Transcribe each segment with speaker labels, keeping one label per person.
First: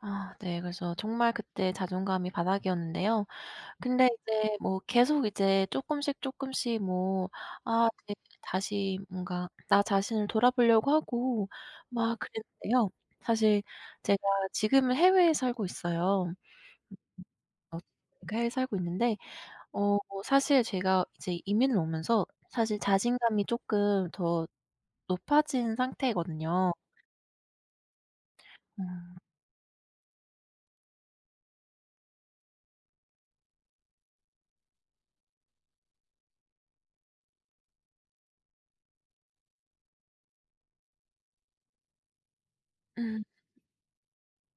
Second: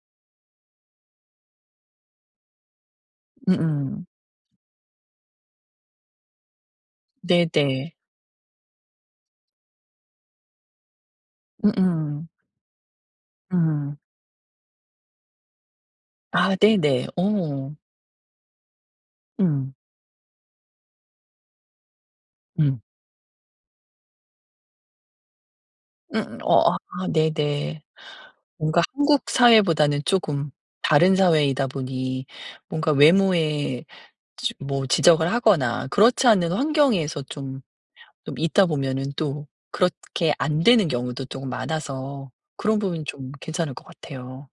Speaker 1: 아 네. 그래서 정말 그때 자존감이 바닥이었는데요.
Speaker 2: 음음.
Speaker 1: 근데 이제 뭐 계속 이제 쪼끔씩, 쪼끔씩 뭐 아
Speaker 2: 네네.
Speaker 1: 그게 다시 뭔가 나 자신을 돌아보려고 하고 막
Speaker 2: 음음.
Speaker 1: 그랬는데요. 사실
Speaker 2: 음.
Speaker 1: 제가 지금은 해외에 살고 있어요.
Speaker 2: 아 네네. 어.
Speaker 1: 엇 해외에 살고 있는데
Speaker 2: 음.
Speaker 1: 어 사실 제가 이제 이민을 오면서 사실
Speaker 2: 음.
Speaker 1: 자신감이 쪼끔 더 높아진
Speaker 2: 음
Speaker 1: 상태거든요.
Speaker 2: 어 아 네네. 뭔가
Speaker 1: 어.
Speaker 2: 한국 사회보다는 쪼금 다른 사회이다 보니 뭔가 외모에 지 뭐 지적을 하거나 그렇지 않은 환경에서 좀 좀 있다 보면은 또 그렇게 안되는 경우도 쪼금 많아서 그런 부분이
Speaker 1: 음.
Speaker 2: 좀 괜찮을 것 같아요.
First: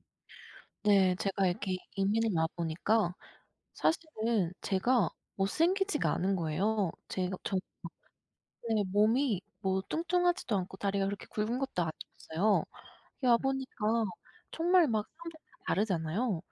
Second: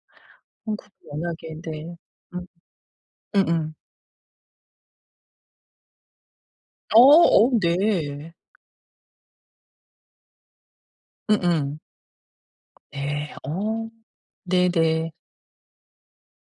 Speaker 2: 한국은
Speaker 1: 네. 제가
Speaker 2: 워낙에
Speaker 1: 이렇게
Speaker 2: 네.
Speaker 1: 이민을
Speaker 2: 음.
Speaker 1: 와보니까
Speaker 2: 음음.
Speaker 1: 사실은 제가 못생기지가 않은 거예요.
Speaker 2: 어
Speaker 1: 제가
Speaker 2: 어
Speaker 1: 저
Speaker 2: 네.
Speaker 1: 네. 몸이 뭐 뚱뚱하지도 않고 다리가 그렇게 굵은
Speaker 2: 음음.
Speaker 1: 것도 아니었어요. 여기
Speaker 2: 네. 어
Speaker 1: 와보니까 정말 막
Speaker 2: 네네.
Speaker 1: 사람들 다 다르잖아요.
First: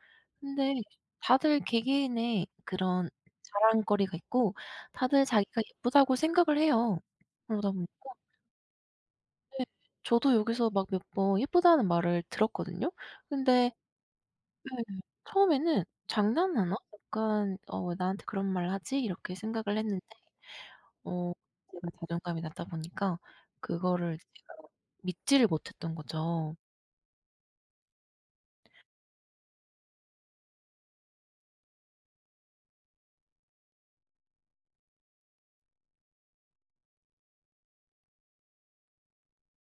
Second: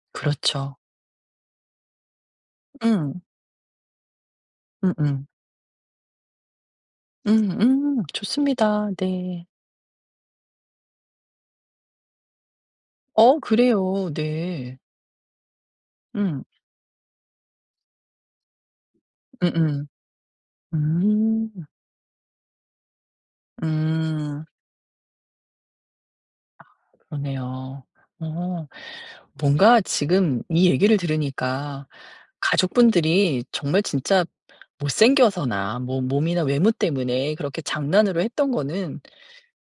Speaker 1: 근데
Speaker 2: 그렇죠.
Speaker 1: 다들 개개인의 그런
Speaker 2: 음.
Speaker 1: 자랑거리가 있고 다들
Speaker 2: 음음.
Speaker 1: 자기가 예쁘다고 생각을 해요. 그러다 보니까
Speaker 2: 음음 좋습니다. 네.
Speaker 1: 네. 저도 여기서 막 몇 번 예쁘다는 말을 들었거든요.
Speaker 2: 어
Speaker 1: 근데
Speaker 2: 그래요. 네.
Speaker 1: 네. 처음에는
Speaker 2: 음.
Speaker 1: '장난하나? 약간 어 왜 나한테 그런 말 하지?' 이렇게 생각을
Speaker 2: 음음
Speaker 1: 했는데 어
Speaker 2: 음.
Speaker 1: 제가 자존감이 낮다 보니까 그거를 이제
Speaker 2: 음.
Speaker 1: 제가 믿지를 못 했던 거죠.
Speaker 2: 아 그러네요. 어 뭔가 지금 이 얘기를 들으니까 가족분들이 정말 진짜 못생겨서나 뭐 몸이나 외모 때문에 그렇게 장난으로 했던 거는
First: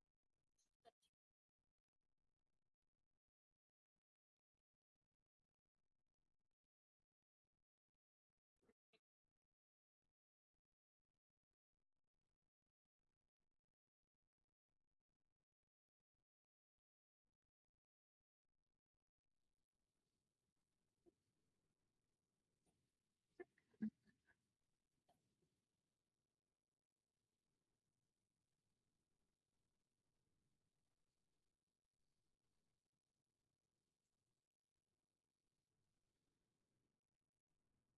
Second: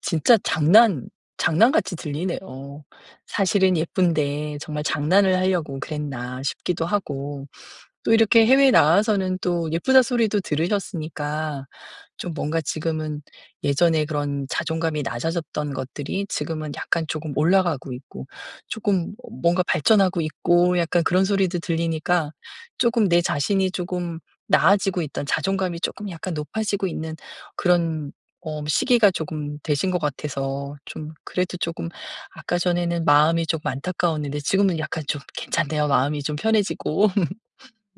Speaker 2: 진짜 장난 장난같이 들리네요. 사실은 예쁜데 정말 장난을 하려고 그랬나 싶기도 하고 또 이렇게 해외에 나와서는 또 예쁘다 소리도 들으셨으니까 좀 뭔가 지금은 예전에 그런 자존감이 낮아졌던 것들이 지금은 약간 쪼금 올라가고 있고 쪼끔 어 뭔가 발전하고 있고 약간 그런 소리도 들리니까 쪼금 내 자신이 쪼금 나아지고 있던 자존감이 쪼끔 약간 높아지고 있는 그런 어 시기가 쪼금 되신 것 같아서 좀 그래도 쪼금 아까 전에는 마음이 조금 안타까웠는데 지금은 약간 좀 괜찮네요. 마음이 좀 편해지고.